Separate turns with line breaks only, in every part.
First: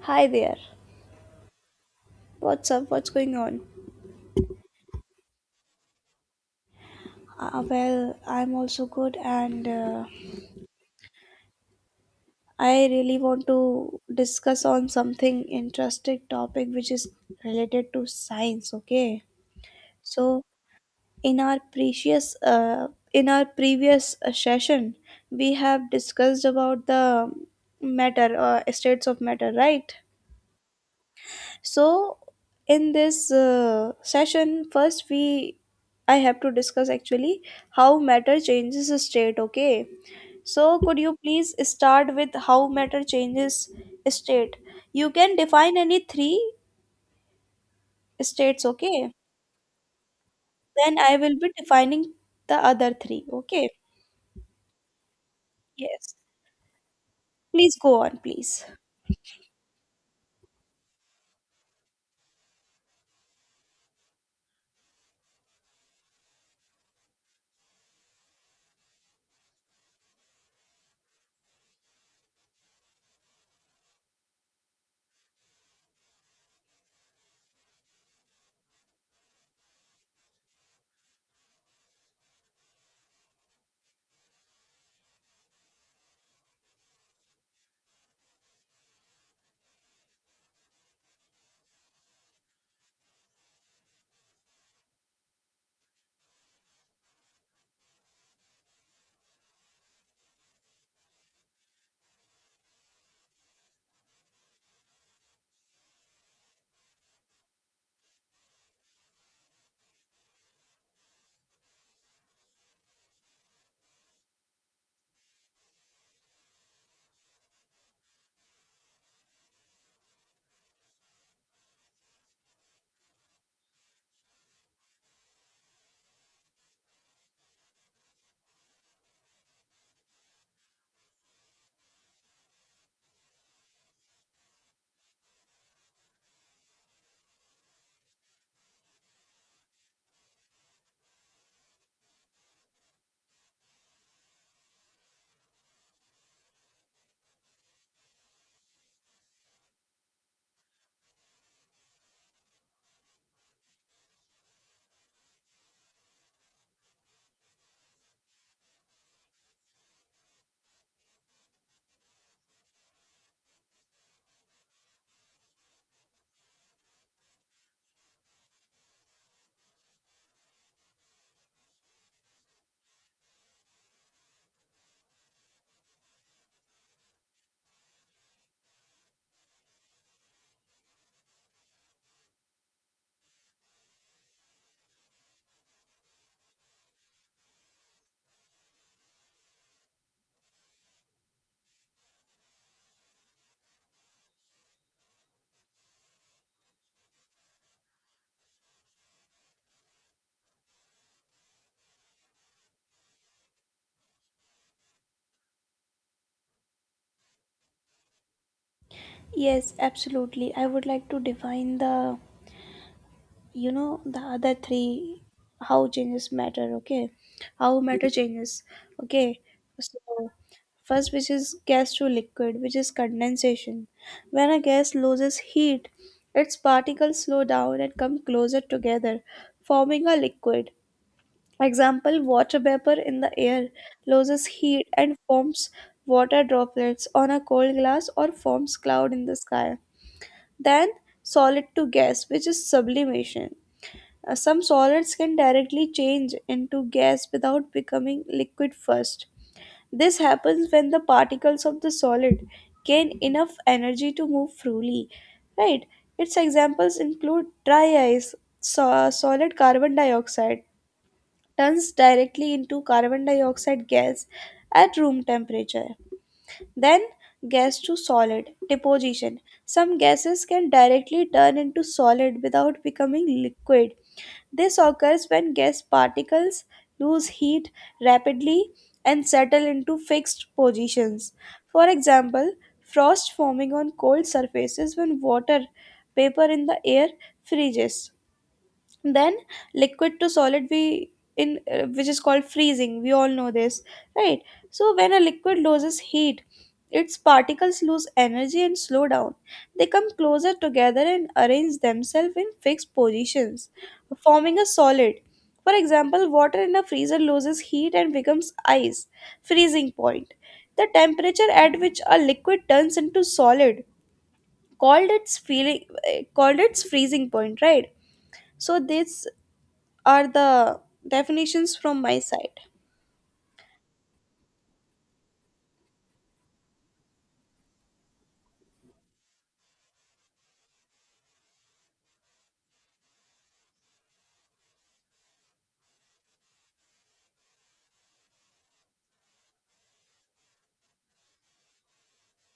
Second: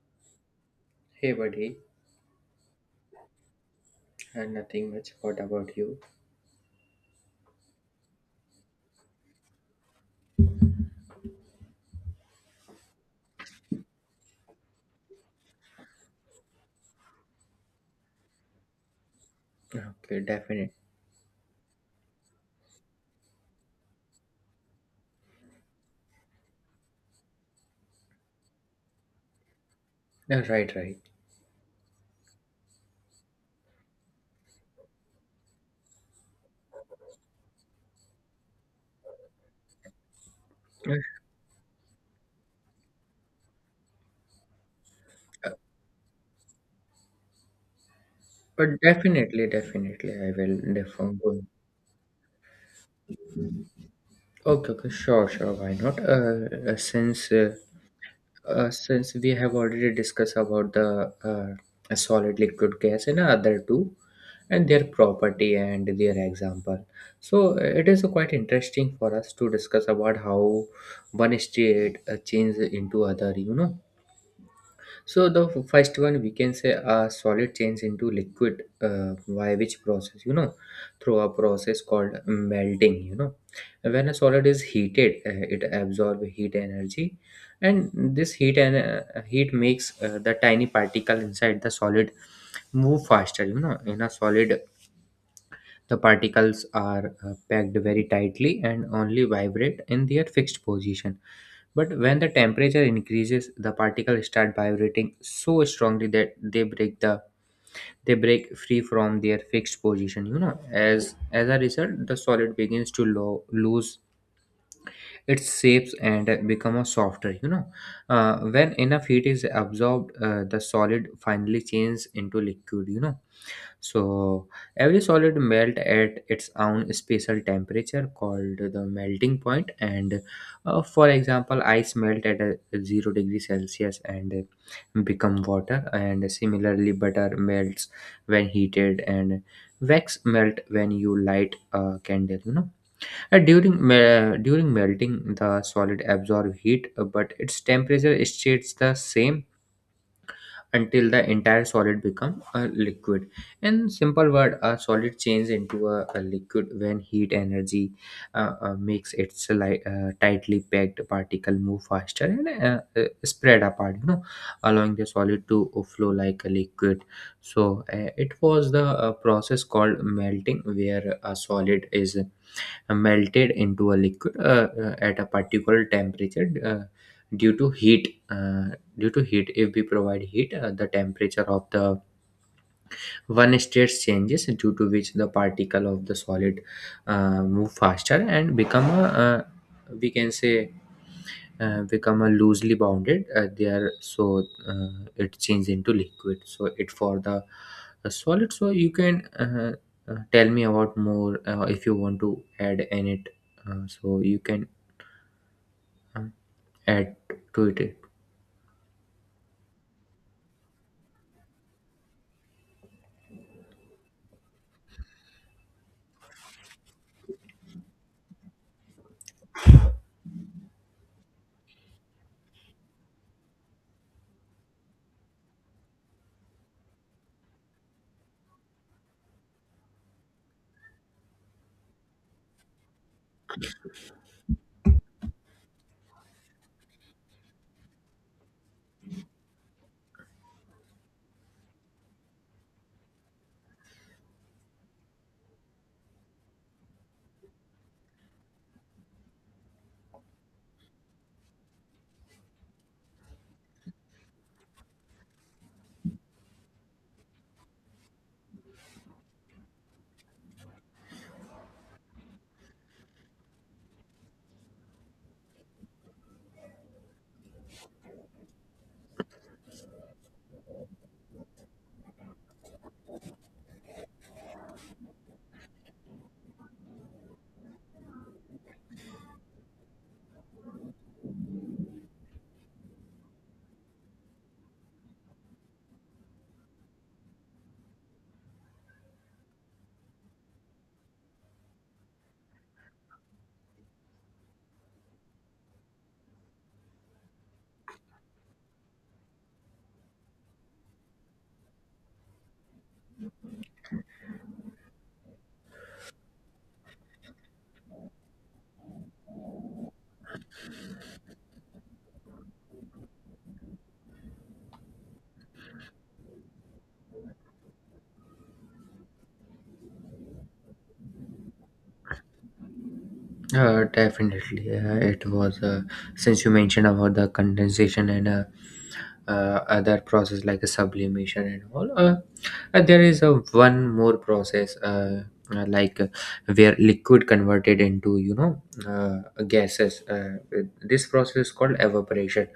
Hi there.
Hey buddy,
What's up? What's going on?
nothing much. What about you?
Well, I'm also good, and I really want to discuss on something interesting topic which is related to science. Okay.
Okay,
So
definitely.
in our previous session, we have discussed about the states of matter, right?
Right, right.
So, in this session, first we I have to discuss actually how matter changes state. Okay, so
Yeah,
could you please start with how matter changes state? You can define any three states.
but
Okay,
definitely, definitely, I will
then I
definitely.
will
go.
be defining the other three. Okay,
Okay, okay, sure, sure. Why not?
yes, please go on, please.
Since we have already discussed about the solid, liquid, gas, and other two, and their property and their example. So it is quite interesting for us to discuss about how one state changes into other. So the first one we can say a solid change into liquid by which process, through a process called melting. When a solid is heated, it absorbs heat energy, and this heat and heat makes the tiny particle inside the solid move faster. In a solid, the particles are packed very tightly and only vibrate in their fixed position. But when the temperature increases, the particles start vibrating so strongly that they break free from their fixed position. You know, as a result, the solid begins to lose its shapes and become a softer. You know, when enough heat is absorbed, the solid finally changes into liquid. You know, so every solid melt at its own special temperature called the melting point. And for example, ice melt at a zero degree Celsius and become water. And similarly, butter melts when heated, and wax melt when you light a candle. You know, during during melting, the solid absorb heat, but its temperature stays the same until the entire solid become a liquid. In simple word, a solid changes into a liquid when heat energy makes its tightly packed particle move faster and spread apart, allowing the solid to flow like a liquid. So it was the process called melting where a solid is melted into a liquid at a particular temperature, due to heat. Due to heat, if we provide heat, the temperature of the one state changes, due to which the particle of the solid move faster and become a we can say become a loosely bounded. They are so it changes into liquid. So it for the solid. So you can tell me about more, if you want to add in it. So you can uh, add to it.
Yes, absolutely. I would like to define the you know the other three, how changes matter. Okay, how matter changes. Okay, so first which is gas to liquid, which is condensation. When a gas loses heat, its particles slow down and come closer together, forming a liquid. Example, water vapor in the air loses heat and forms water droplets on a cold glass, or forms cloud in the sky. Then solid to gas, which is sublimation. Some solids can directly change into gas without becoming liquid first. This happens when the particles of the solid gain enough energy to move freely. Right? Its examples include dry ice, solid carbon dioxide turns directly into carbon dioxide gas at room temperature. Then gas to solid deposition. Some gases can directly turn into solid without becoming liquid. This occurs when gas particles lose heat rapidly and settle into fixed positions. For example, frost forming on cold surfaces when water vapor in the air freezes. Then liquid to solid, we in which is called freezing, we all know this, right? So when a liquid loses heat, its particles lose energy and slow down. They come closer together and arrange themselves in fixed positions, forming a solid. For example, water in a freezer loses heat and becomes ice. Freezing point, the temperature at which a liquid turns into solid, called its feeling called its freezing point, right? So this are the definitions from my side.
Definitely. It was, since you mentioned about the condensation and other process like a sublimation and all, there is a one more process, uh, like uh, where liquid converted into uh, gases. This process is called evaporation.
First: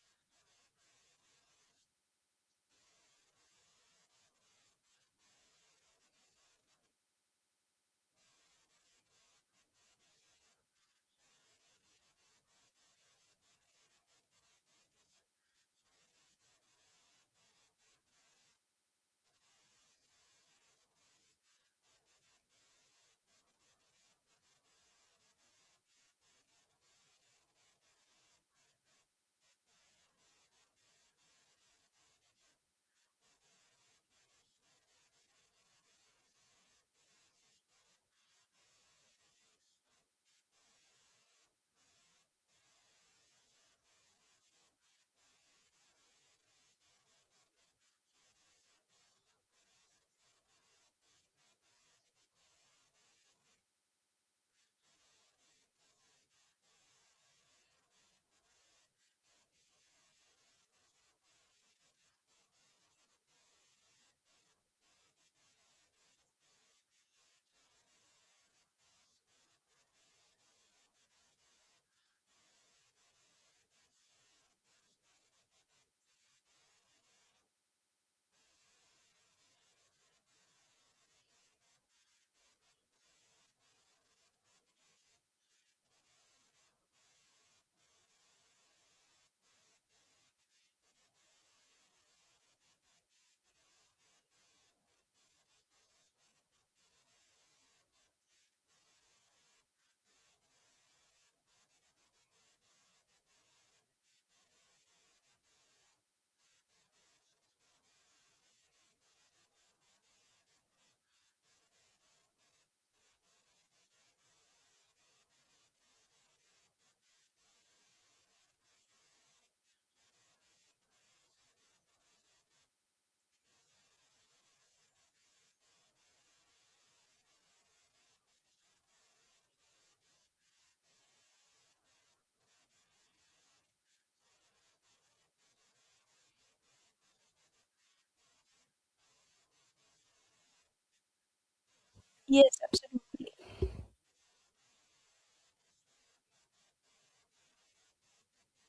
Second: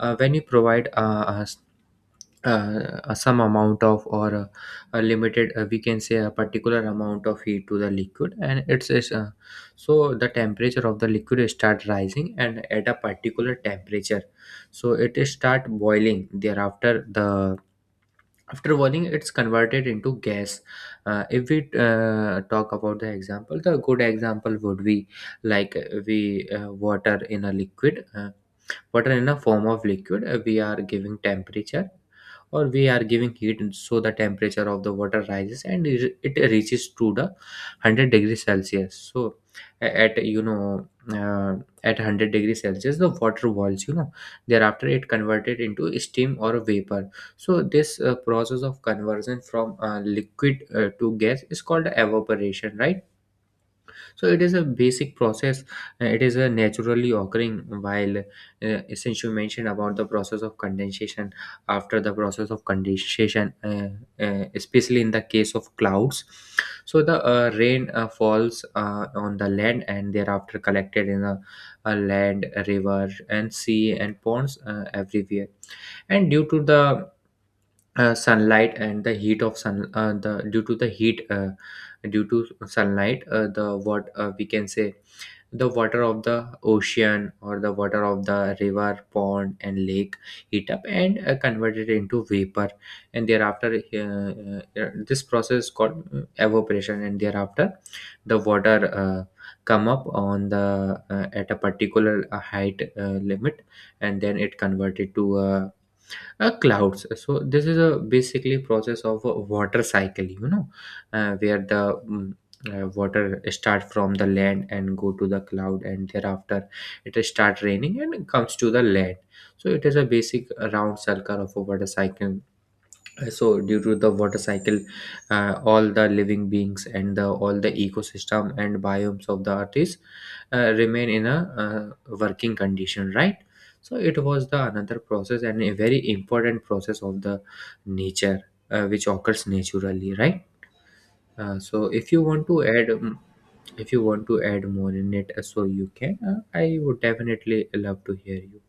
When you provide some amount of or a limited, we can say a particular amount of heat to the liquid and it's so the temperature of the liquid start rising, and at a particular temperature, so it is start boiling. Thereafter the after boiling, it's converted into gas. If we talk about the example, the good example would be like, we water in a liquid, water in a form of liquid, we are giving temperature or we are giving heat, so the temperature of the water rises and it reaches to the 100 degrees celsius. So at uh, at 100 degrees celsius, the water boils. You know, thereafter it converted into steam or vapor. So this process of conversion from liquid to gas is called evaporation, right? So it is a basic process. It is a naturally occurring. While, since you mentioned about the process of condensation, after the process of condensation, especially in the case of clouds. So the rain falls on the land and thereafter collected in a land, a river, and sea and ponds everywhere. And due to the sunlight and the heat of sun, the due to the heat. Due to sunlight, the what we can say the water of the ocean or the water of the river pond and lake heat up and convert it into vapor. And thereafter this process called evaporation, and thereafter the water come up on the at a particular height limit, and then it converted to a clouds. So this is a basically process of a water cycle. You know, uh, where the mm, water start from the land and go to the cloud, and thereafter it start raining and comes to the land. So it is a basic round circle of a water cycle. So due to the water cycle, all the living beings and all the ecosystem and biomes of the earth is remain in a working condition, right? So it was the another process and a very important process of the nature, which occurs naturally, right? So if you want
Yes,
to add
absolutely.
if you want to add more in it, so you can, I would definitely love to hear you.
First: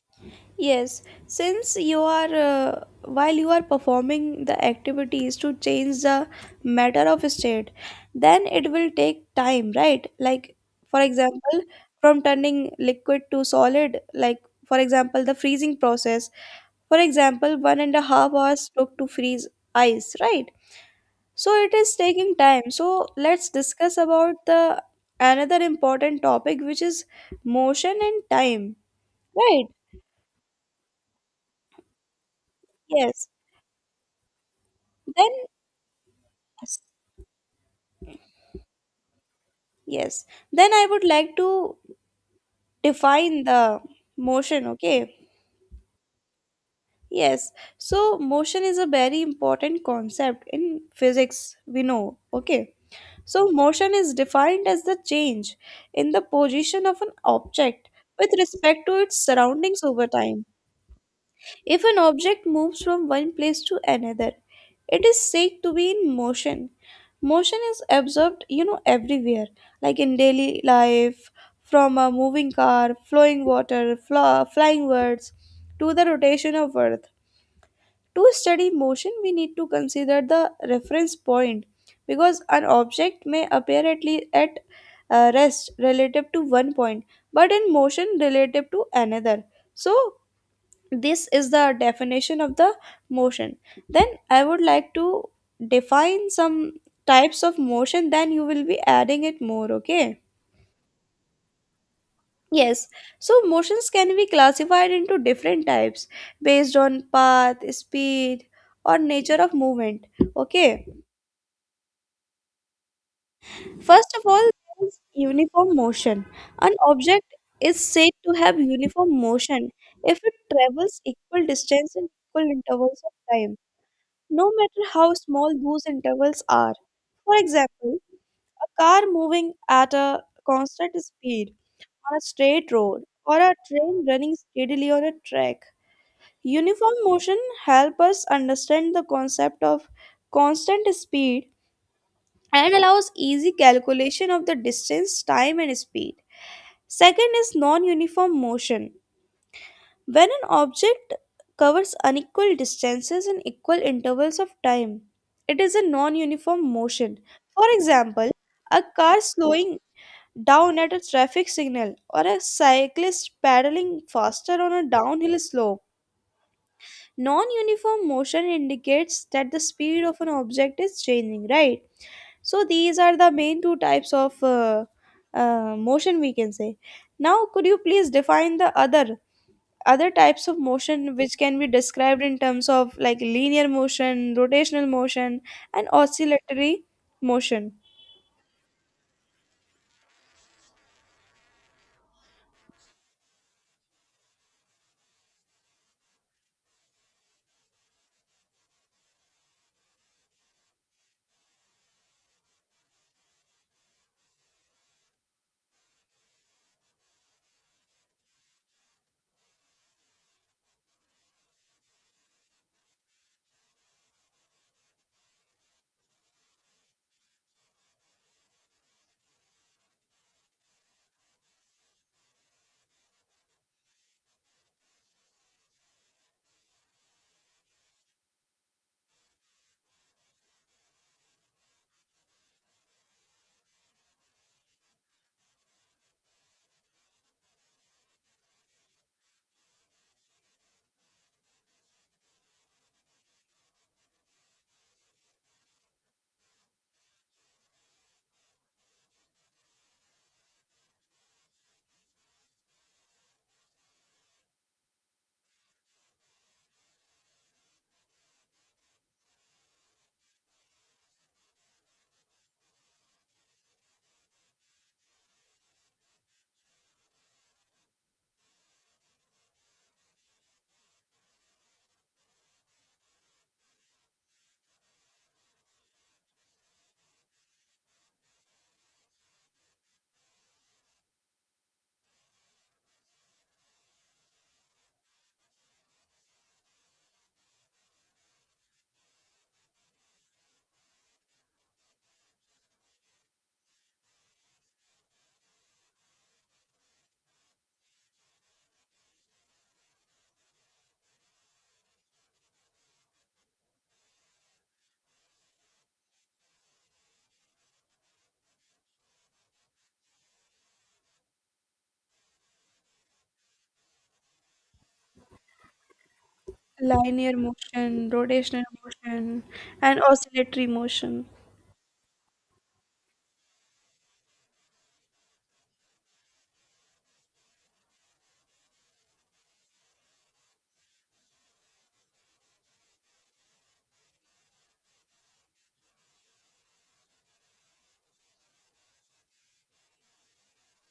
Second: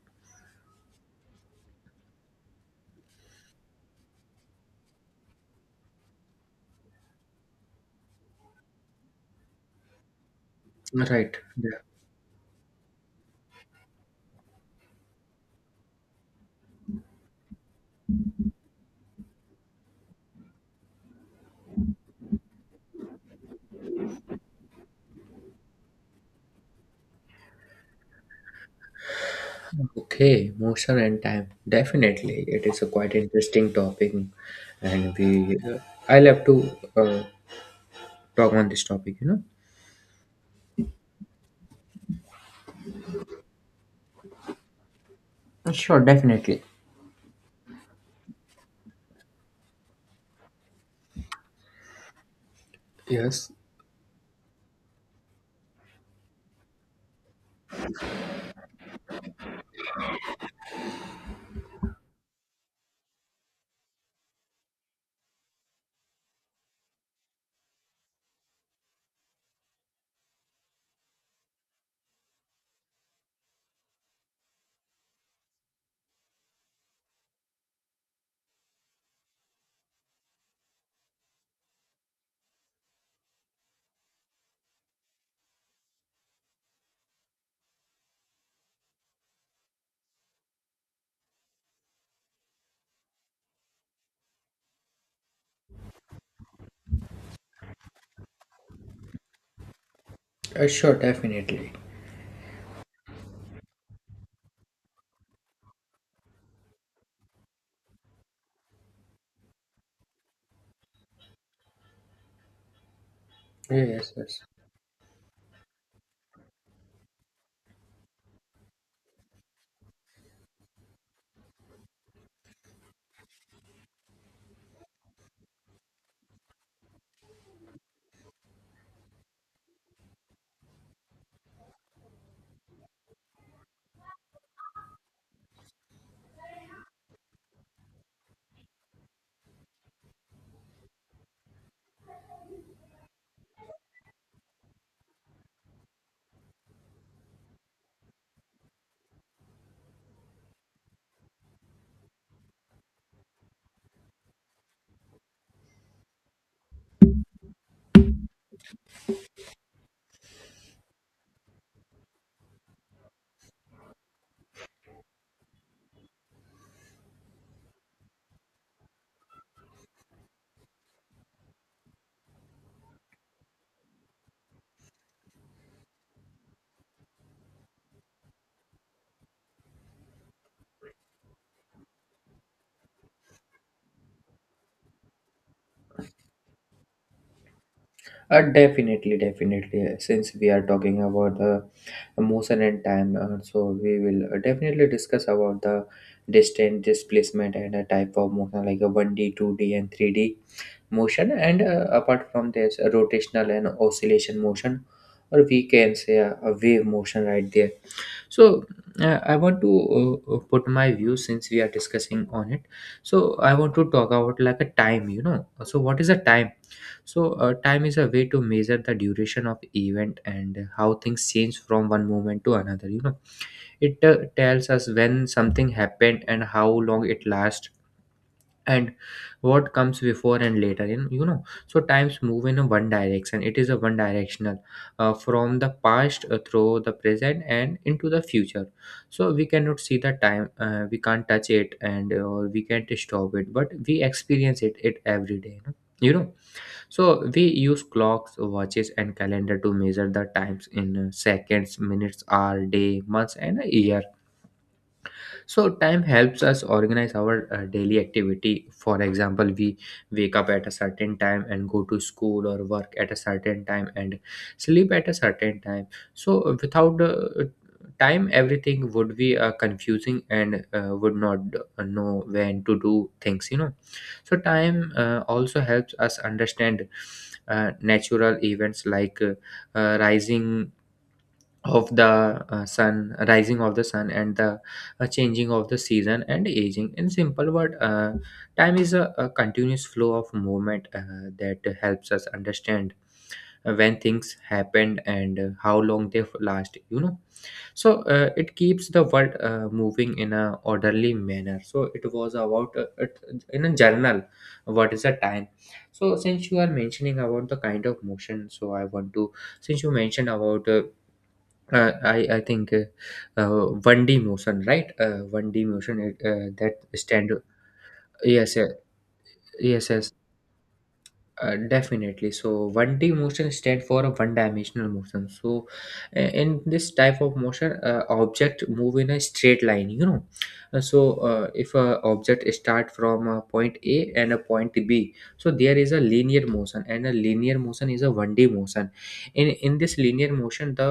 Yes, since you are while you are performing the activities to change the matter of state, then it will take time, right? Like for
Right.
example, from turning liquid to solid, like for example, the freezing process. For example, 1.5 hours took to freeze ice, right? So it is taking time, so let's discuss about the another important topic, which is motion and time, right?
Okay, motion and time. Definitely, it is a quite
Yes,
interesting topic, and
then
we I love to uh, talk on this topic. You know.
yes, then I would like to define the motion. Okay,
Sure, definitely.
yes, so motion is a very important concept in physics, we know. Okay, so
Yes.
motion is defined as the change in the position of an object with respect to its surroundings over time. If an object moves from one place to another, it is said to be in motion. Motion is observed, you know, everywhere, like in daily life, from a moving car, flowing water, flying birds, to the rotation of Earth. To study motion, we need to consider the reference point because an object may appear at rest relative to one point but in motion relative to another. So, this is the definition of the motion. Then I would like to define some types of motion, then you will be adding it more. Okay,
Sure. Definitely.
yes, so motions can be classified into different types based on path, speed, or nature of movement. Okay, first
Yes.
of
Yes.
all, there is uniform motion. An object is said to have uniform motion if it travels equal distance in equal intervals of time, no matter how small those intervals are. For example, a car moving at a constant speed on a straight road or a train running steadily on a track. Uniform motion helps us understand the concept of constant speed and allows easy calculation of the distance, time, and speed. Second is non uniform motion. When an object covers unequal distances in equal intervals of time, it is a non uniform motion. For example, a car slowing down at a traffic signal or a cyclist pedaling faster on a downhill slope. Non uniform motion indicates that the speed of an object is changing, right? So, these are the main two types of motion we can say. Now, could you please define the other? Other types of motion which can be described in terms of like linear motion, rotational motion, and oscillatory motion,
Definitely. Definitely. Since we are talking about the motion and time, so we will definitely discuss about the distance displacement and a type of motion like a one D, two D, and three D. Motion, and apart from this rotational and oscillation motion, or we can say a wave motion, right there. So I want to put my view, since we are discussing on it. So I want to talk about like a time. You know, so what is a time? So time is a way to measure the duration of event and how things change from one moment to another. You know, it tells us when something happened and how long it lasts, and what comes before and later in. You know, so times move in a one direction. It is a one directional, from the past through the present and into the future. So we cannot see the time, we can't touch it, and or we can't stop it, but we experience it every day. You know, you know? So we use clocks watches and calendar to measure the times in seconds minutes hour day months and a year. So time helps us organize our daily activity. For example, we wake up at a certain time and go to school or work at a certain time, and sleep at a certain time. So without time, everything would be confusing, and would not know when to do things. You know, so time also helps us understand natural events like rising of the sun, rising of the sun and the changing of the season and aging. In simple word, time is a continuous flow of movement that helps us understand when things happened and how long they last. You know, so it keeps the world moving in a orderly manner. So it was about in a journal, what is the time. So since you are mentioning about the kind of motion, so I want to, since you mentioned about I think 1D motion, right? 1D motion that stand.
linear motion,
Yes,
rotational
yes,
motion,
yes,
and
yes.
oscillatory motion.
Definitely. So 1D motion stand for a one-dimensional motion. So in this type of motion, object move in a straight line. You know, so if a object start from a point A and a point B, so there is a linear motion, and a linear motion is a 1D motion. In this linear motion, the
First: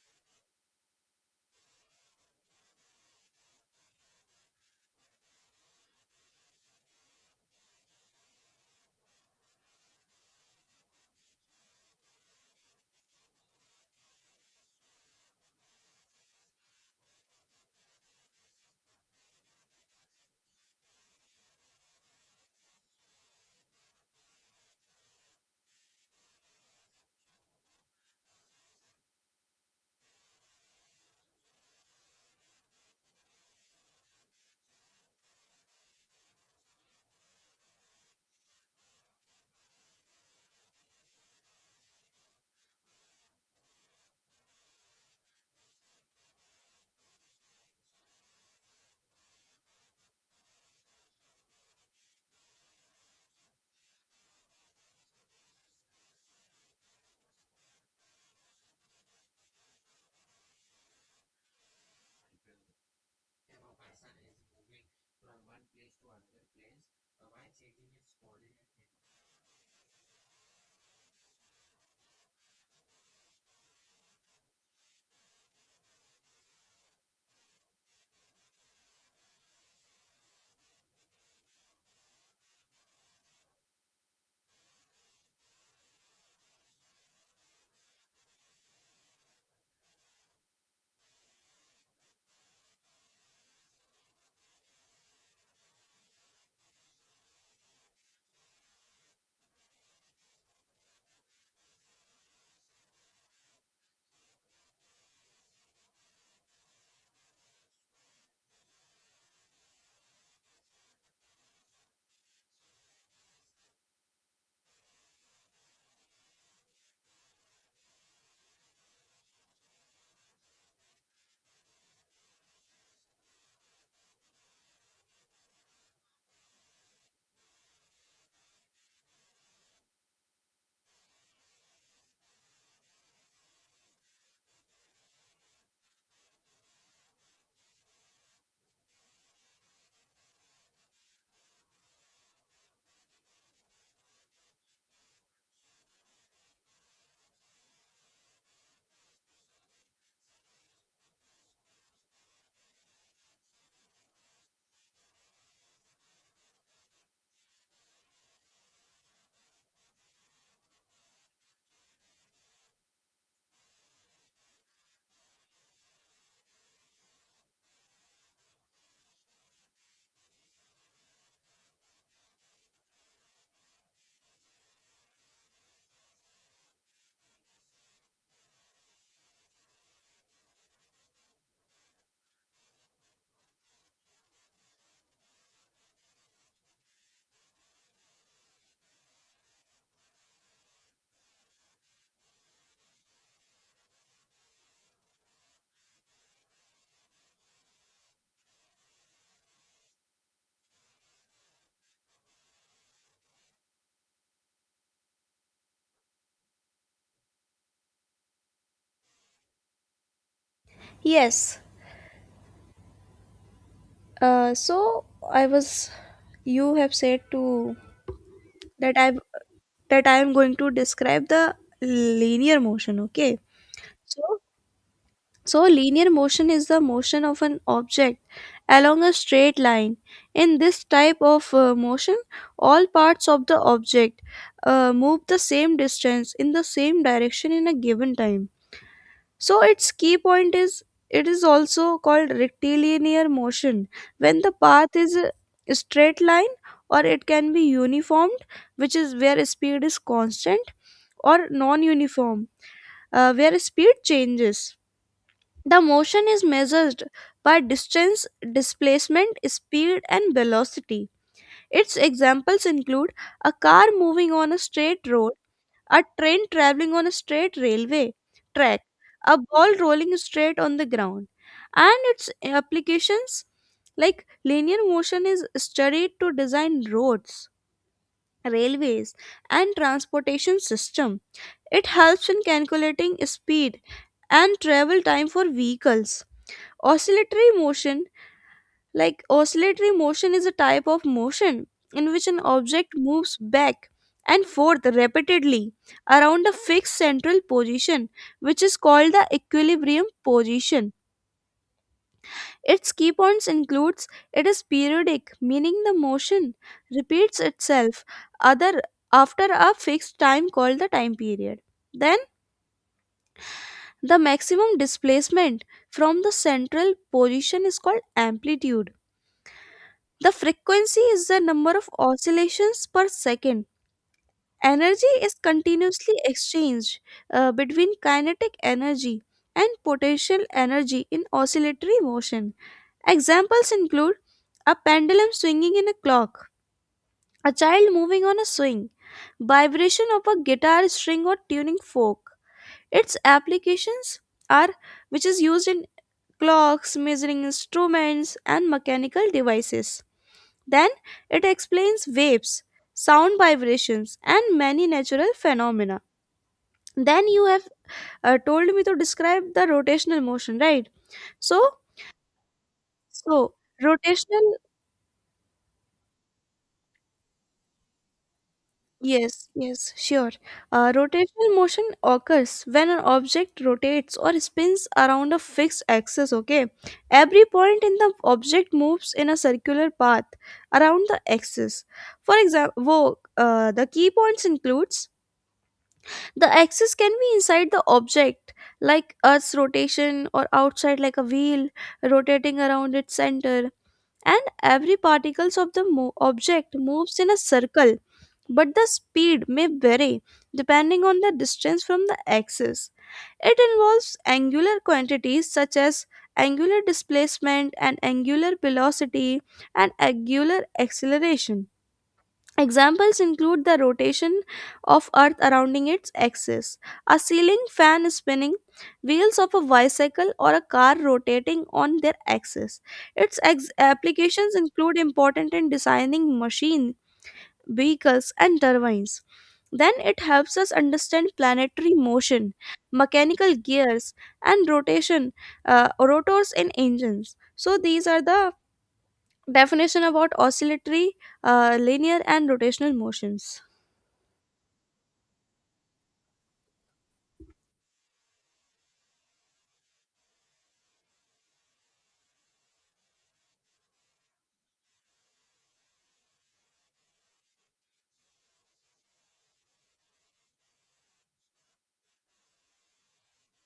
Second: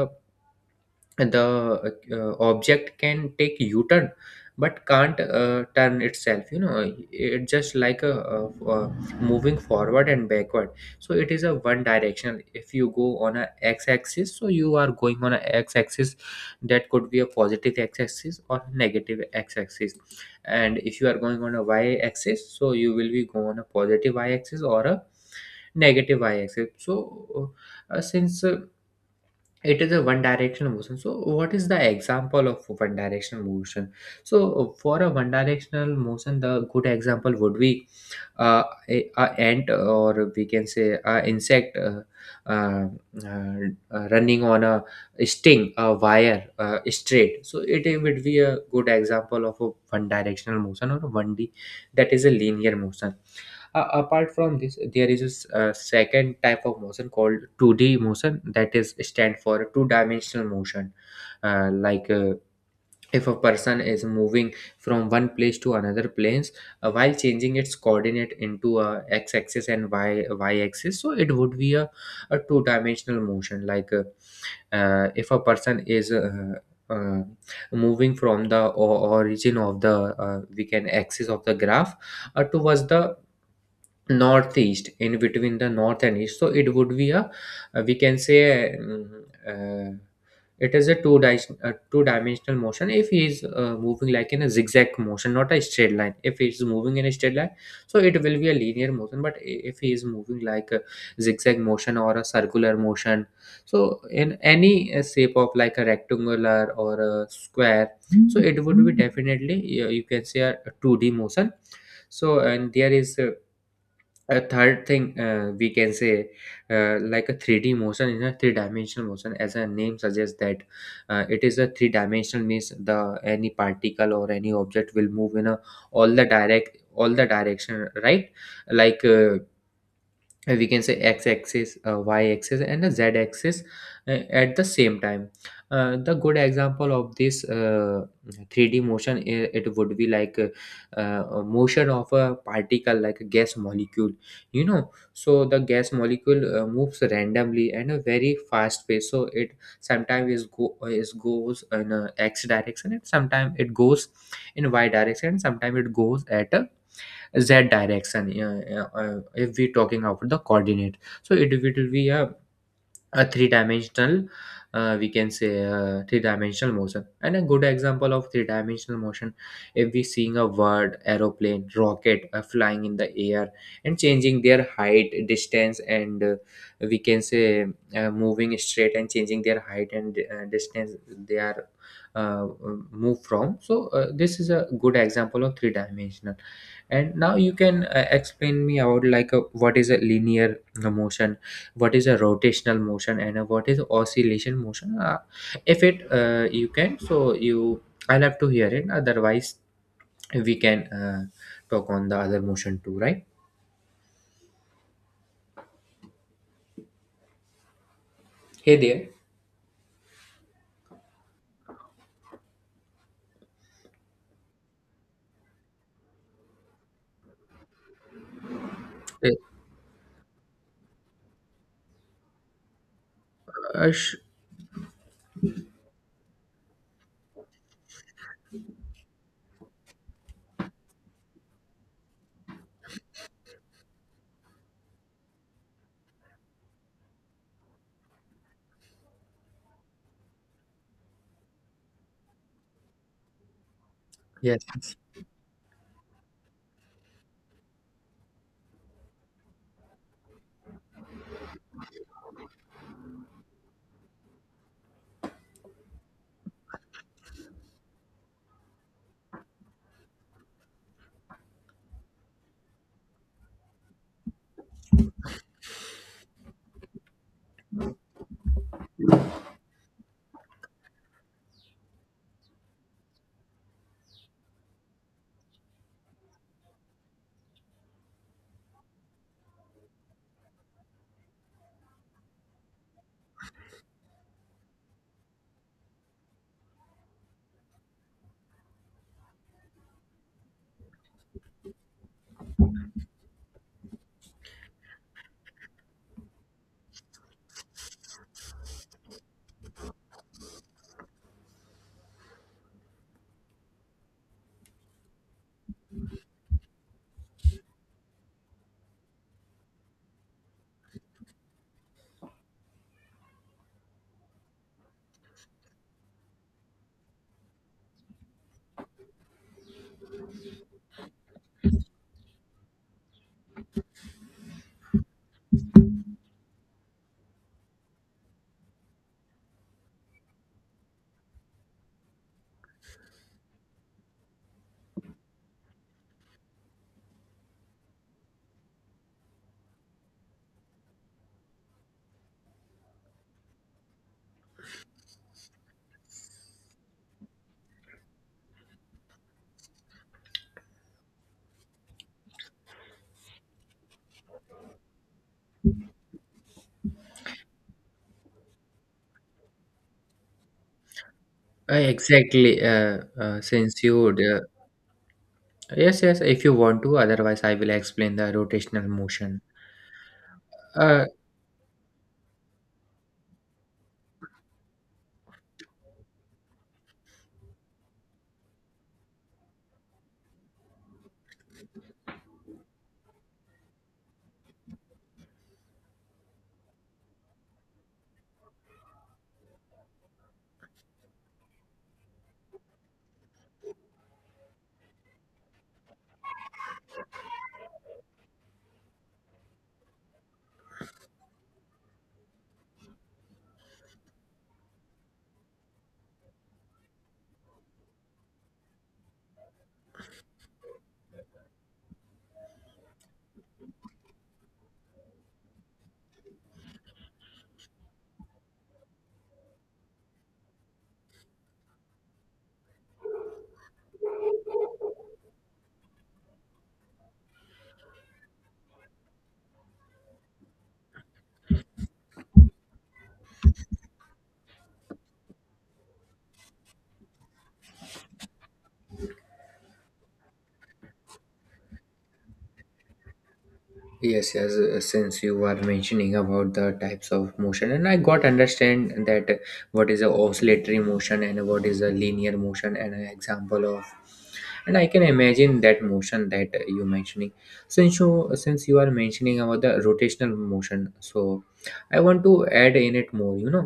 the uh, object can take u-turn but can't turn itself. You know, it's just like a moving forward and backward. So it is a one directional. If you go on a x-axis, so you are going on a x-axis, that could be a positive x-axis or negative x-axis. And if you are going on a y-axis, so you will be go on a positive y-axis or a negative y-axis. So since it is a one directional motion, so what is the example of one directional motion? So for a one directional motion, the good example would be a ant, or we can say a insect, uh, running on a sting a wire straight. So it would be a good example of a one directional motion or a 1D, that is a linear motion. Apart from this, there is a second type of motion called 2D motion, that is stand for two-dimensional motion. Like if a person is moving from one place to another planes, while changing its coordinate into a x-axis and y y-axis, so it would be a two-dimensional motion. If a person is uh, moving from the origin of the we can axis of the graph, towards the northeast, in between the north and east. So it would be a, we can say uh, it is a two dimensional motion, if he is moving like in a zigzag motion, not a straight line. If he is moving in a straight line, so it will be a linear motion. But if he is moving like a zigzag motion or a circular motion, so in any shape of like a rectangular or a square, so it would be definitely you can say a 2D motion. So, and there is a third thing, we can say, like a 3D motion is a three-dimensional motion. As a name suggests that it is a three-dimensional, means the any particle or any object will move in a all the direction, right? Like we can say x-axis, y-axis, and the z-axis at the same time. The good example of this 3D motion, it would be like motion of a particle like a gas molecule, you know. So the gas molecule moves randomly and a very fast pace. So it sometimes is go is goes in a x direction, and sometimes it goes in y direction, and sometimes it goes at a z direction. If we talking about the coordinate, so it will be a three dimensional, we can say, three dimensional motion. And a good example of three dimensional motion, if we seeing a word aeroplane, rocket, flying in the air and changing their height, distance, and we can say, moving straight and changing their height and distance. They are uh, move from so this is a good example of three dimensional. And now you can explain me about, like a, what is a linear motion, what is a rotational motion, and what is oscillation motion. Uh, if it uh, you can, so you, I'll have to hear it. Otherwise we can talk on the other motion too, right? Hey there.
Yes, so I was, you have said to that i that I am going to describe the linear motion. Okay,
uh, sh-
so So, linear motion is the motion of an object along a straight line. In this type of motion, all parts of the object move the same distance in the same direction in a given time. So, its key point is it is also called rectilinear motion when the path
yes.
is a straight line, or it can be uniformed, which is where speed is constant, or non uniform, where speed changes. The motion is measured by distance, displacement, speed, and velocity. Its examples include a car moving on a straight road, a train traveling on a straight railway track, a ball rolling straight on the ground. And its applications, like linear motion is studied to design roads, railways, and transportation system. It helps in calculating speed and travel time for vehicles. Oscillatory motion, like oscillatory motion, is a type of motion in which an object moves back and forth repeatedly around a fixed central position, which is called the equilibrium position. Its key points includes it is periodic, meaning the motion repeats itself other after a fixed time called the time period. Then the maximum displacement from the central position is called amplitude. The frequency is the number of oscillations per second. Energy is continuously exchanged between kinetic energy and potential energy in oscillatory motion. Examples include a pendulum swinging in a clock, a child moving on a swing, vibration of a guitar string or tuning fork. Its applications are, which is used in clocks, measuring instruments, and mechanical devices. Then it explains waves, sound vibrations, and many natural phenomena. Then you have told me to describe the rotational motion, right? So,
Exactly
so
since you uh,
rotational,
yes, yes, if you want to, otherwise I will explain the rotational motion.
yes, yes, sure.
Uh,
Rotational motion occurs when an object rotates or spins around a fixed axis. Okay, every point in the object moves in a circular path around the axis. For example, the key points includes the axis can be inside the object, like Earth's rotation, or outside, like a wheel rotating around its center. And every particles of the object moves in a circle, but the speed may vary depending on the distance from the axis. It involves angular quantities such as angular displacement and angular velocity and angular acceleration. Examples include the rotation of Earth surrounding its axis, a ceiling fan spinning, wheels of a bicycle, or a car rotating on their axis. Its applications include important in designing machine, vehicles, and turbines. Then it helps us understand planetary motion, mechanical gears, and rotation rotors in engines. So these are the definition about oscillatory, linear, and rotational motions.
Yes, yes. Since you are mentioning about the types of motion, and I got understand that what is a oscillatory motion and what is a linear motion, and an example of, and I can imagine that motion that you mentioning. Since you are mentioning about the rotational motion, so I want to add in it more. You know,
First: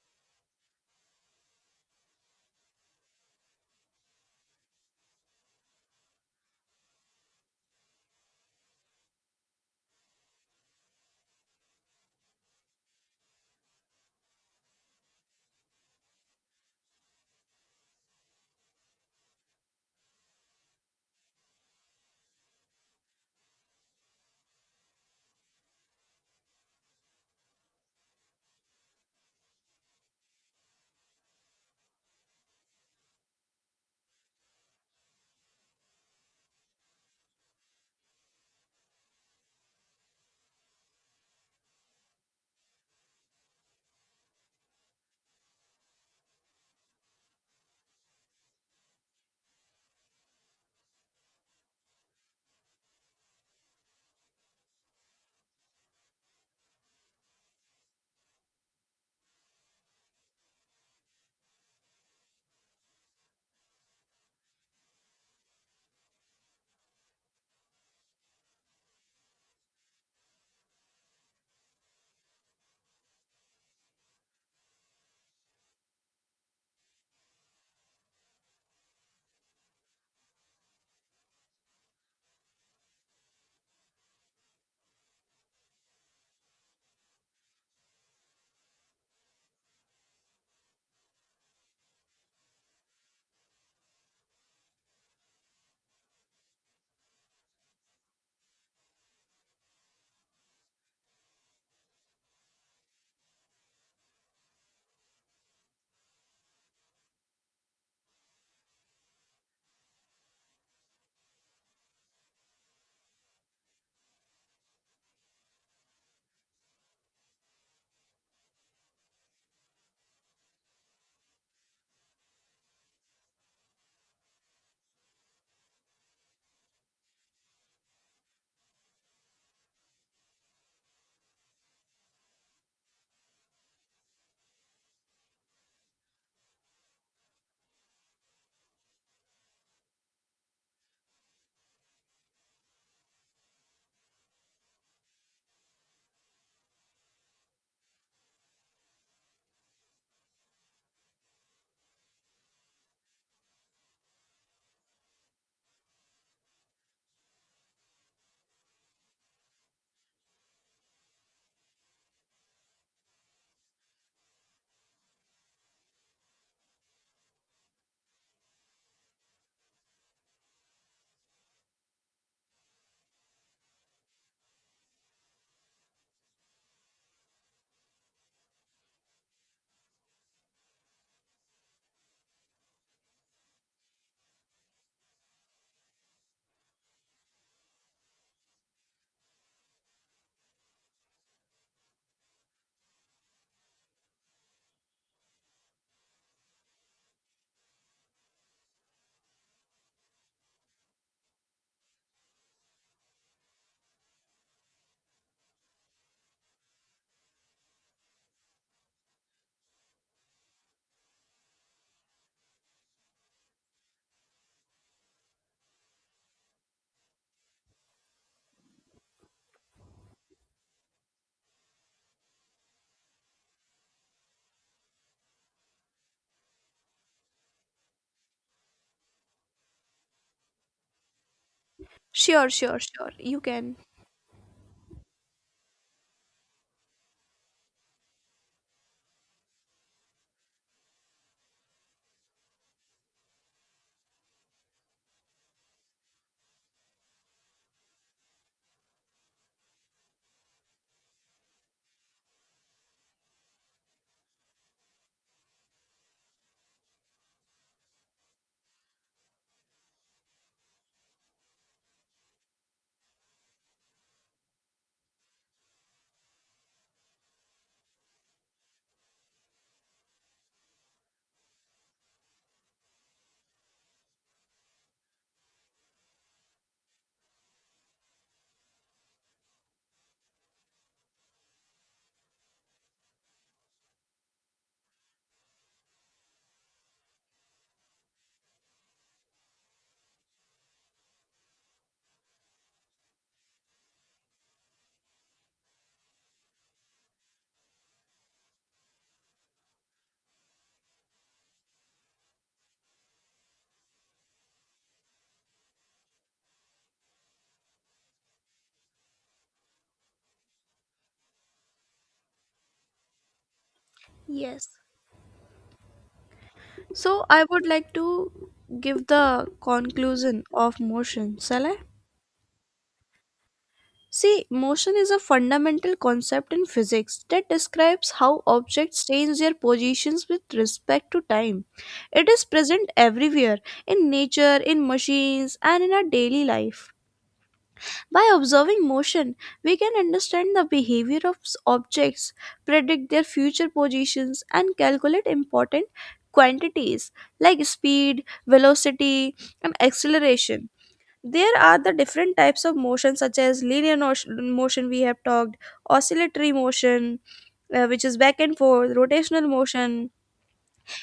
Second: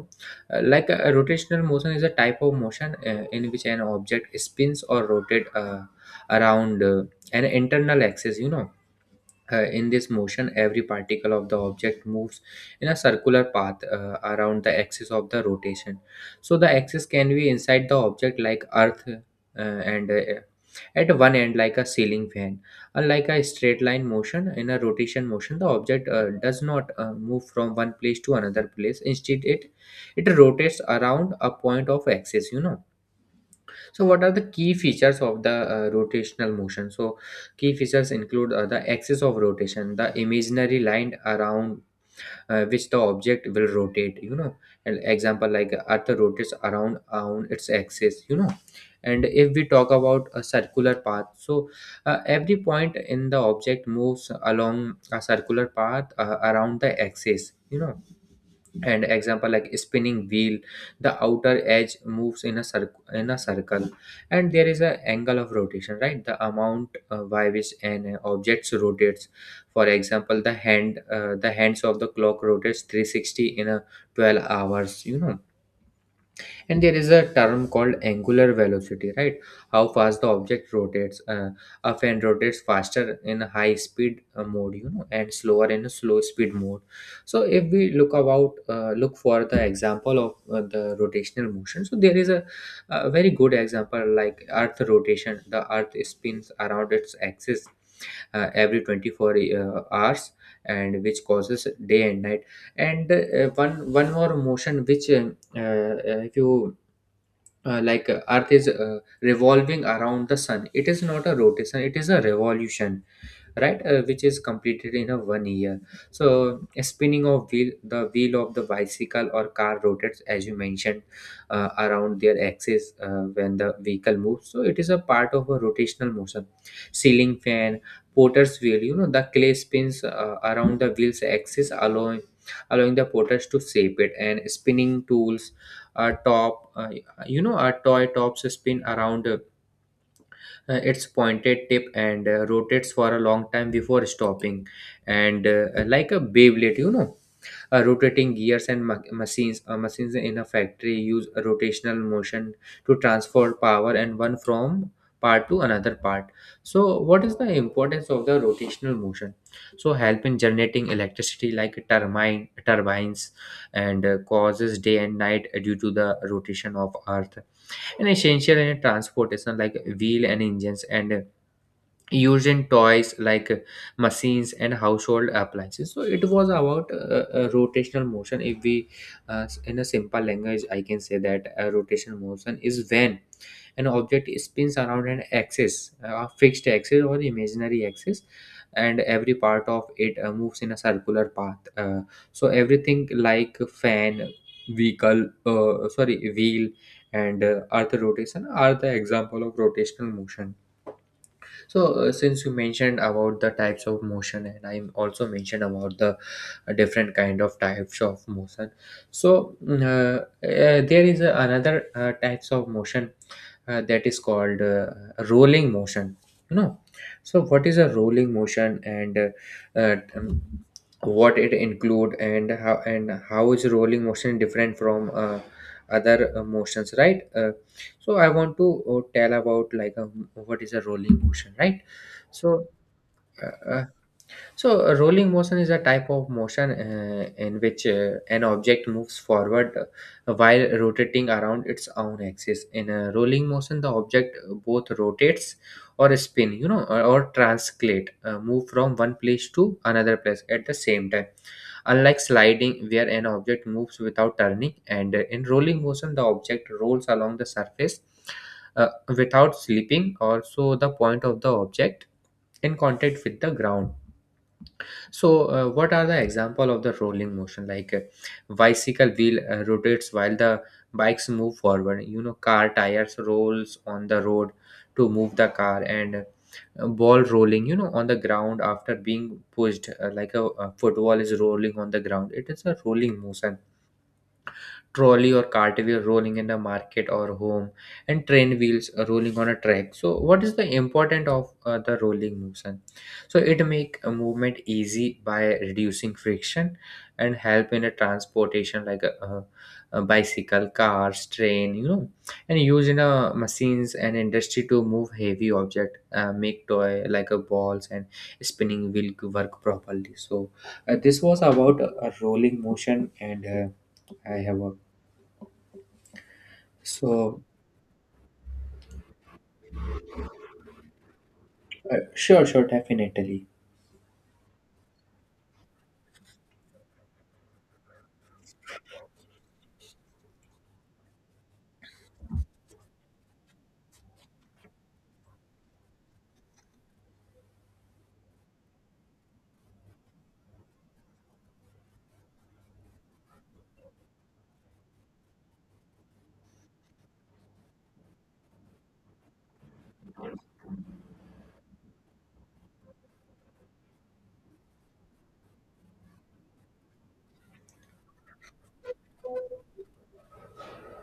Like a rotational motion is a type of motion in which an object spins or rotate around an internal axis. You know, in this motion, every particle of the object moves in a circular path around the axis of the rotation. So the axis can be inside the object like Earth and at one end like a ceiling fan. Unlike a straight line motion, in a rotation motion, the object does not move from one place to another place. Instead, it rotates around a point of axis. You know, so what are the key features of the rotational motion? So key features include the axis of rotation, the imaginary line around which the object will rotate. You know, an example like Earth rotates around on its axis. You know, and if we talk about a circular path, so every point in the object moves along a circular path around the axis. You know, and example like spinning wheel, the outer edge moves in a circle. And there is a angle of rotation, right? The amount by which an object rotates, for example, the hand, the hands of the clock rotates 360 in a 12 hours, you know. And there is a term called angular velocity, right? How fast the object rotates. A fan rotates faster in a high speed mode, you know, and slower in a slow speed mode. So if we look for the example of the rotational motion, so there is a very good example, like earth rotation. The earth spins around its axis every 24 hours, and which causes day and night. And one more motion which uh, if you like earth is revolving around the sun, it is not a rotation, it is a revolution, right? Which is completed in a one year. So a spinning of wheel, the wheel of the bicycle or car rotates, as you mentioned, around their axis when the vehicle moves. So it is a part of a rotational motion. Ceiling fan, porter's wheel, you know, the clay spins around the wheel's axis, allowing the porters to shape it. And spinning tools, a top, you know, a toy tops spin around its pointed tip and rotates for a long time before stopping. And like a Beyblade, you know. Rotating gears and machines, machines in a factory use a rotational motion to transfer power and one from part to another part. So what is the importance of the rotational motion? So help in generating electricity like turbines, and causes day and night due to the rotation of earth, and essential in transportation like wheel and engines, and used in toys like machines and household appliances. So it was about rotational motion. If we in a simple language, I can say that a rotational motion is when an object spins around an axis, a fixed axis or imaginary axis, and every part of it moves in a circular path. So everything like fan, vehicle, sorry wheel, and earth rotation are the example of rotational motion. So since you mentioned about the types of motion and I also mentioned about the different kind of types of motion, so there is another types of motion that is called rolling motion, you know. So what is a rolling motion, and uh, um, what it include, and how is rolling motion different from other motions, right? So I want to tell about like what is a rolling motion, right?
Sure,
So
sure, sure. You
uh,
can.
uh, so a rolling motion is a type of motion in which an object moves forward while rotating around its own axis. In a rolling motion, the object both rotates or spin, you know, or translate, move from one place to another place at the same time. Unlike sliding, where an object moves without turning, and in rolling motion, the object rolls along the surface uh, without slipping. Also, the point of the object in contact with the ground. So what are the example of the rolling motion? Bicycle wheel rotates while the bikes move forward. You know, car tires rolls on the road to move the car. And ball rolling, you know, on the ground after being pushed, like a football is rolling on the ground, it is a rolling motion. Trolley or cart wheel rolling in a market or home, and train wheels rolling on a track. So what is the important of the rolling motion? So it make a movement easy by reducing friction, and help in a transportation like a bicycle, cars, train, you know, and use in a machines and industry to move heavy object, make toy like a balls and spinning wheel work properly. So this was about a rolling motion, and I have
Yes.
a,
So
so,
I would like to give the conclusion of motion, shall I?
sure, sure, definitely.
See, motion is a fundamental concept in physics that describes how objects change their positions with respect to time. It is present everywhere in nature, in machines, and in our daily life. By observing motion, we can understand the behavior of objects, predict their future positions, and calculate important quantities like speed, velocity, and acceleration. There are the different types of motion, such as linear notion, motion, we have talked, oscillatory motion, which is back and forth, rotational motion,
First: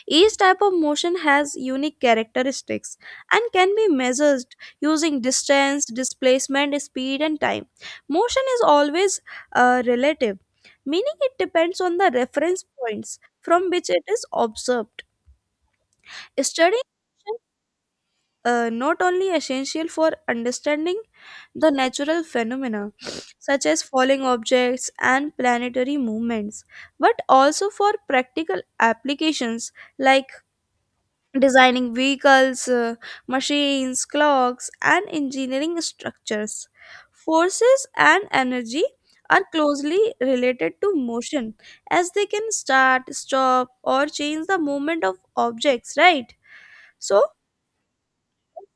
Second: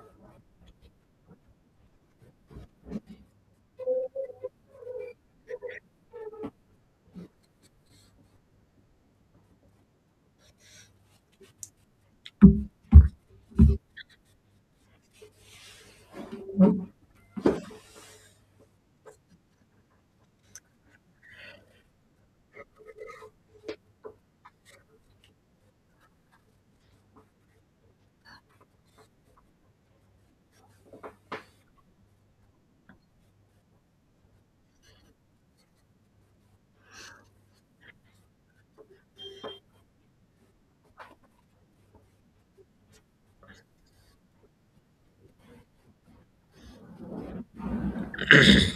each type of motion has unique characteristics and can be measured using distance, displacement, speed, and time. Motion is always relative, meaning it depends on the reference points from which it is observed. Studying motion, not only essential for understanding the natural phenomena such as falling objects and planetary movements, but also for practical applications like designing vehicles, machines, clocks, and engineering structures. Forces and energy are closely related to motion as they can start, stop, or change the movement of objects, right? So,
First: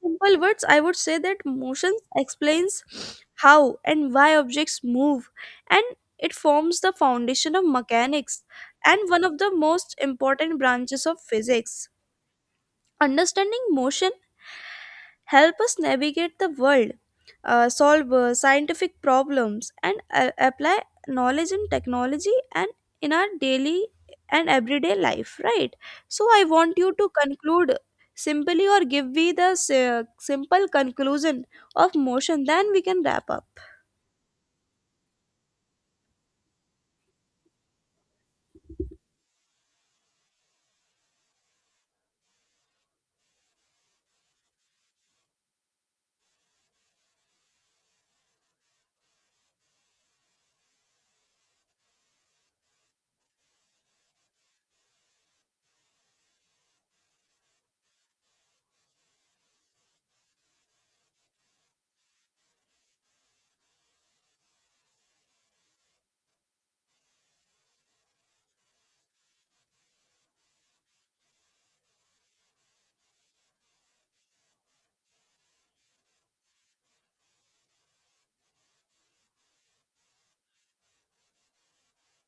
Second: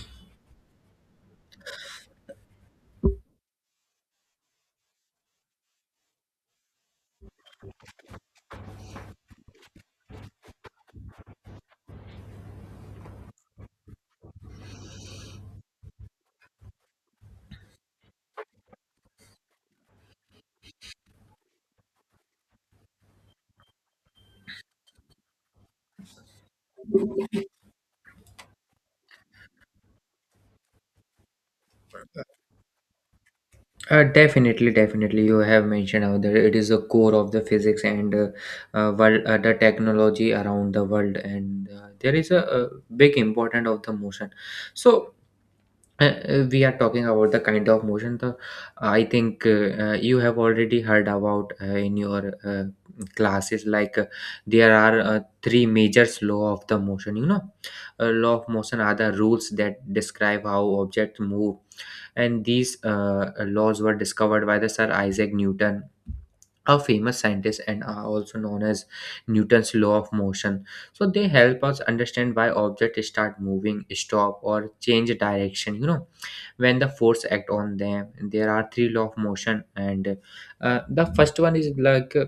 in simple words, I would say that motion explains how and why objects move, and it forms the foundation of mechanics and one of the most important branches of physics. Understanding motion help us navigate the world, solve scientific problems, and apply knowledge and technology and in our daily and everyday life, right? So I want you to conclude simply or give me the simple conclusion of motion, then we can wrap up.
Definitely, definitely. You have mentioned how that it is the core of the physics, and world, the technology around the world, and there is a big importance of the motion. So we are talking about the kind of motion. The I think you have already heard about in your classes, like there are three major law of the motion. You know, law of motion are the rules that describe how objects move, and these laws were discovered by the Sir Isaac Newton, a famous scientist, and are also known as Newton's law of motion. So they help us understand why objects start moving, stop, or change direction, you know, when the force act on them. There are three law of motion. And the first one is like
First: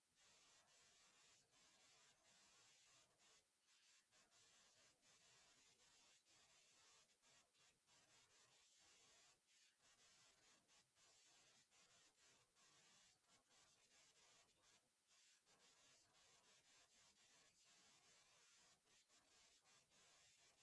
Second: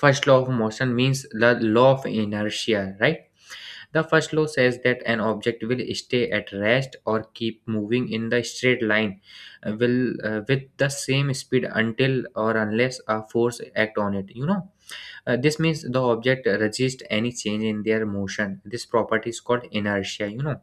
first law of motion means the law of inertia, right? The first law says that an object will stay at rest or keep moving in the straight line, will with the same speed until or unless a force act on it, you know. This means the object resists any change in their motion. This property is called inertia, you know.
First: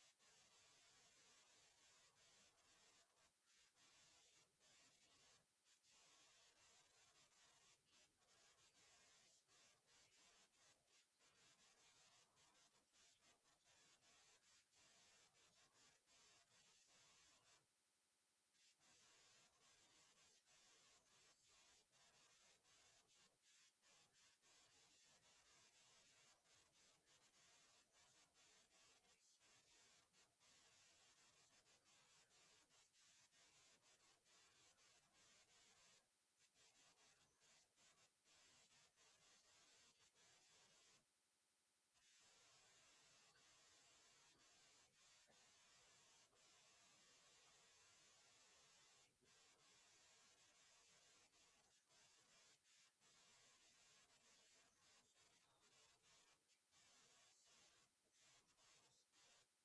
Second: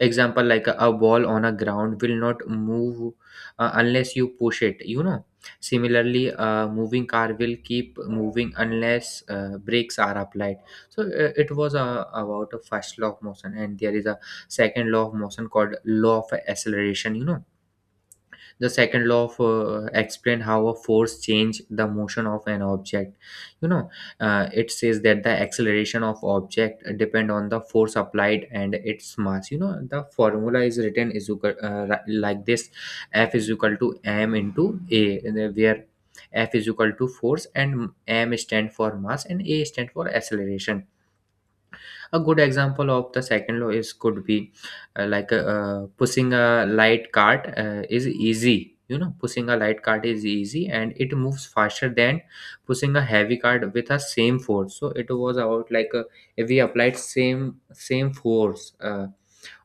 Example, like a ball on a ground will not move unless you push it, you know. Similarly, a moving car will keep moving unless brakes are applied. So it was about a first law of motion, and there is a second law of motion called law of acceleration, you know. The second law of explain how a force change the motion of an object, you know. Uh, it says that the acceleration of object depend on the force applied and its mass, you know. The formula is written is like this. F is equal to M into A, and then where F is equal to force, and M stand for mass, and A stand for acceleration. A good example of the second law is could be pushing a light cart is easy. You know, pushing a light cart is easy and it moves faster than pushing a heavy cart with a same force. So it was about like if we applied same force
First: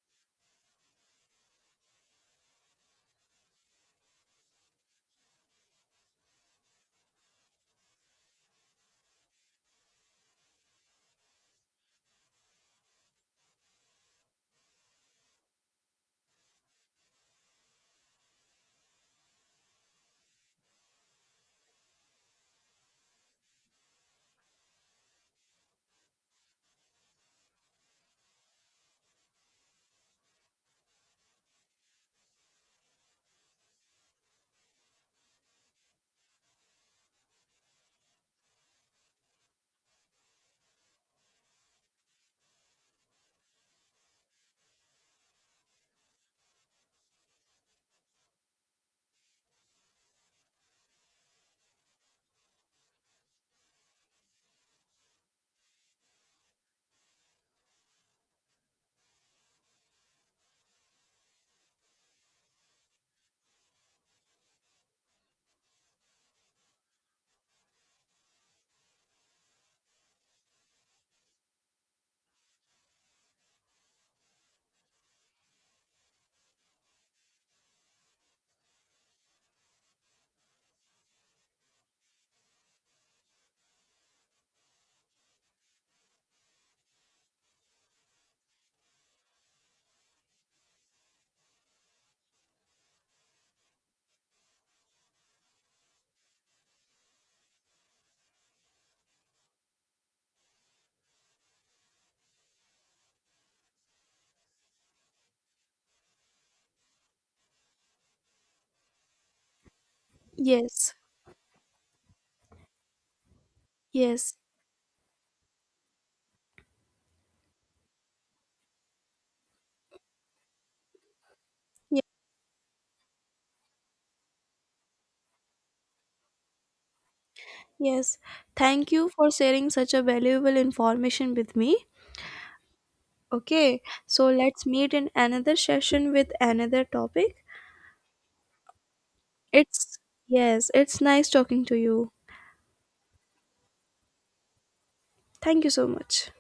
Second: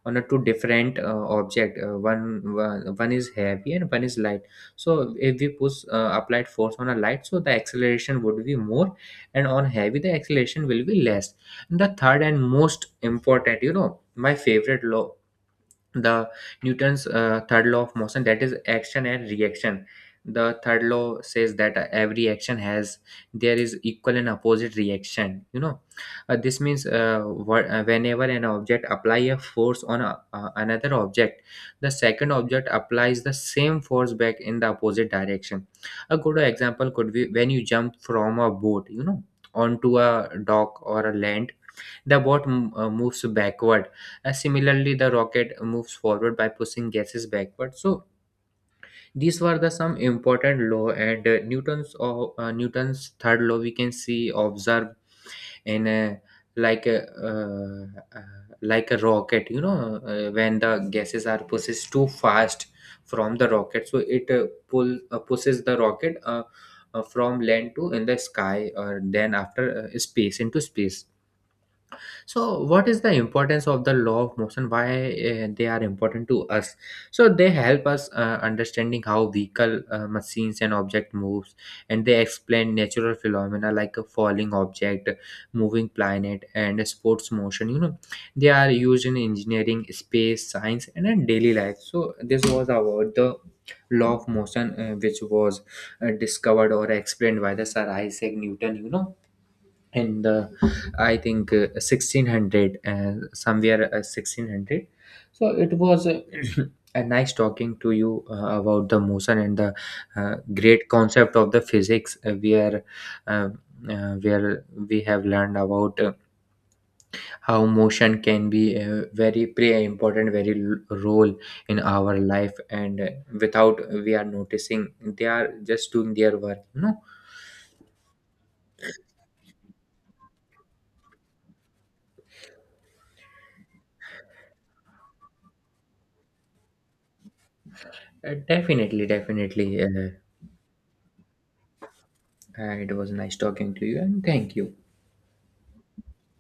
on a two different object. Uh, one is heavy and one is light. So if we push applied force on a light, so the acceleration would be more, and on heavy the acceleration will be less. The third and most important, you know, my favorite law, the Newton's third law of motion, that is action and reaction. The third law says that every action has there is equal and opposite reaction, you know. Uh, this means whenever an object apply a force on a, another object, the second object applies the same force back in the opposite direction. A good example could be when you jump from a boat, you know, onto a dock or a land, the boat moves backward. Similarly, the rocket moves forward by pushing gases backward. So these were the some important law. And Newton's third law we can see observed in a, like a uh, uh, like a rocket. You know, when the gases are pushed too fast from the rocket, so it pull pushes the rocket. From land to in the sky or then after space into space. So what is the importance of the law of motion? Why they are important to us? So they help us understanding how vehicle, machines, and object moves, and they explain natural phenomena like a falling object, moving planet, and sports motion, you know. They are used in engineering, space science, and in daily life. So this was about the law of motion, which was discovered or explained by the Sir Isaac Newton, you know, in the, I think 1600 and somewhere 1600. So it was a nice talking to you about the motion and the great
Yes,
concept of the physics uh,
yes,
where we have learned about how motion can be a very pre important very l- role in
yes,
our life. And without we are noticing, they are just doing their work, you know.
yes. Thank you for sharing such a valuable information with me. Okay, so let's meet in another session with another topic.
Definitely definitely
It's
uh,
yes, it's nice talking to you.
It was nice talking to you, and thank you.
Thank you so much.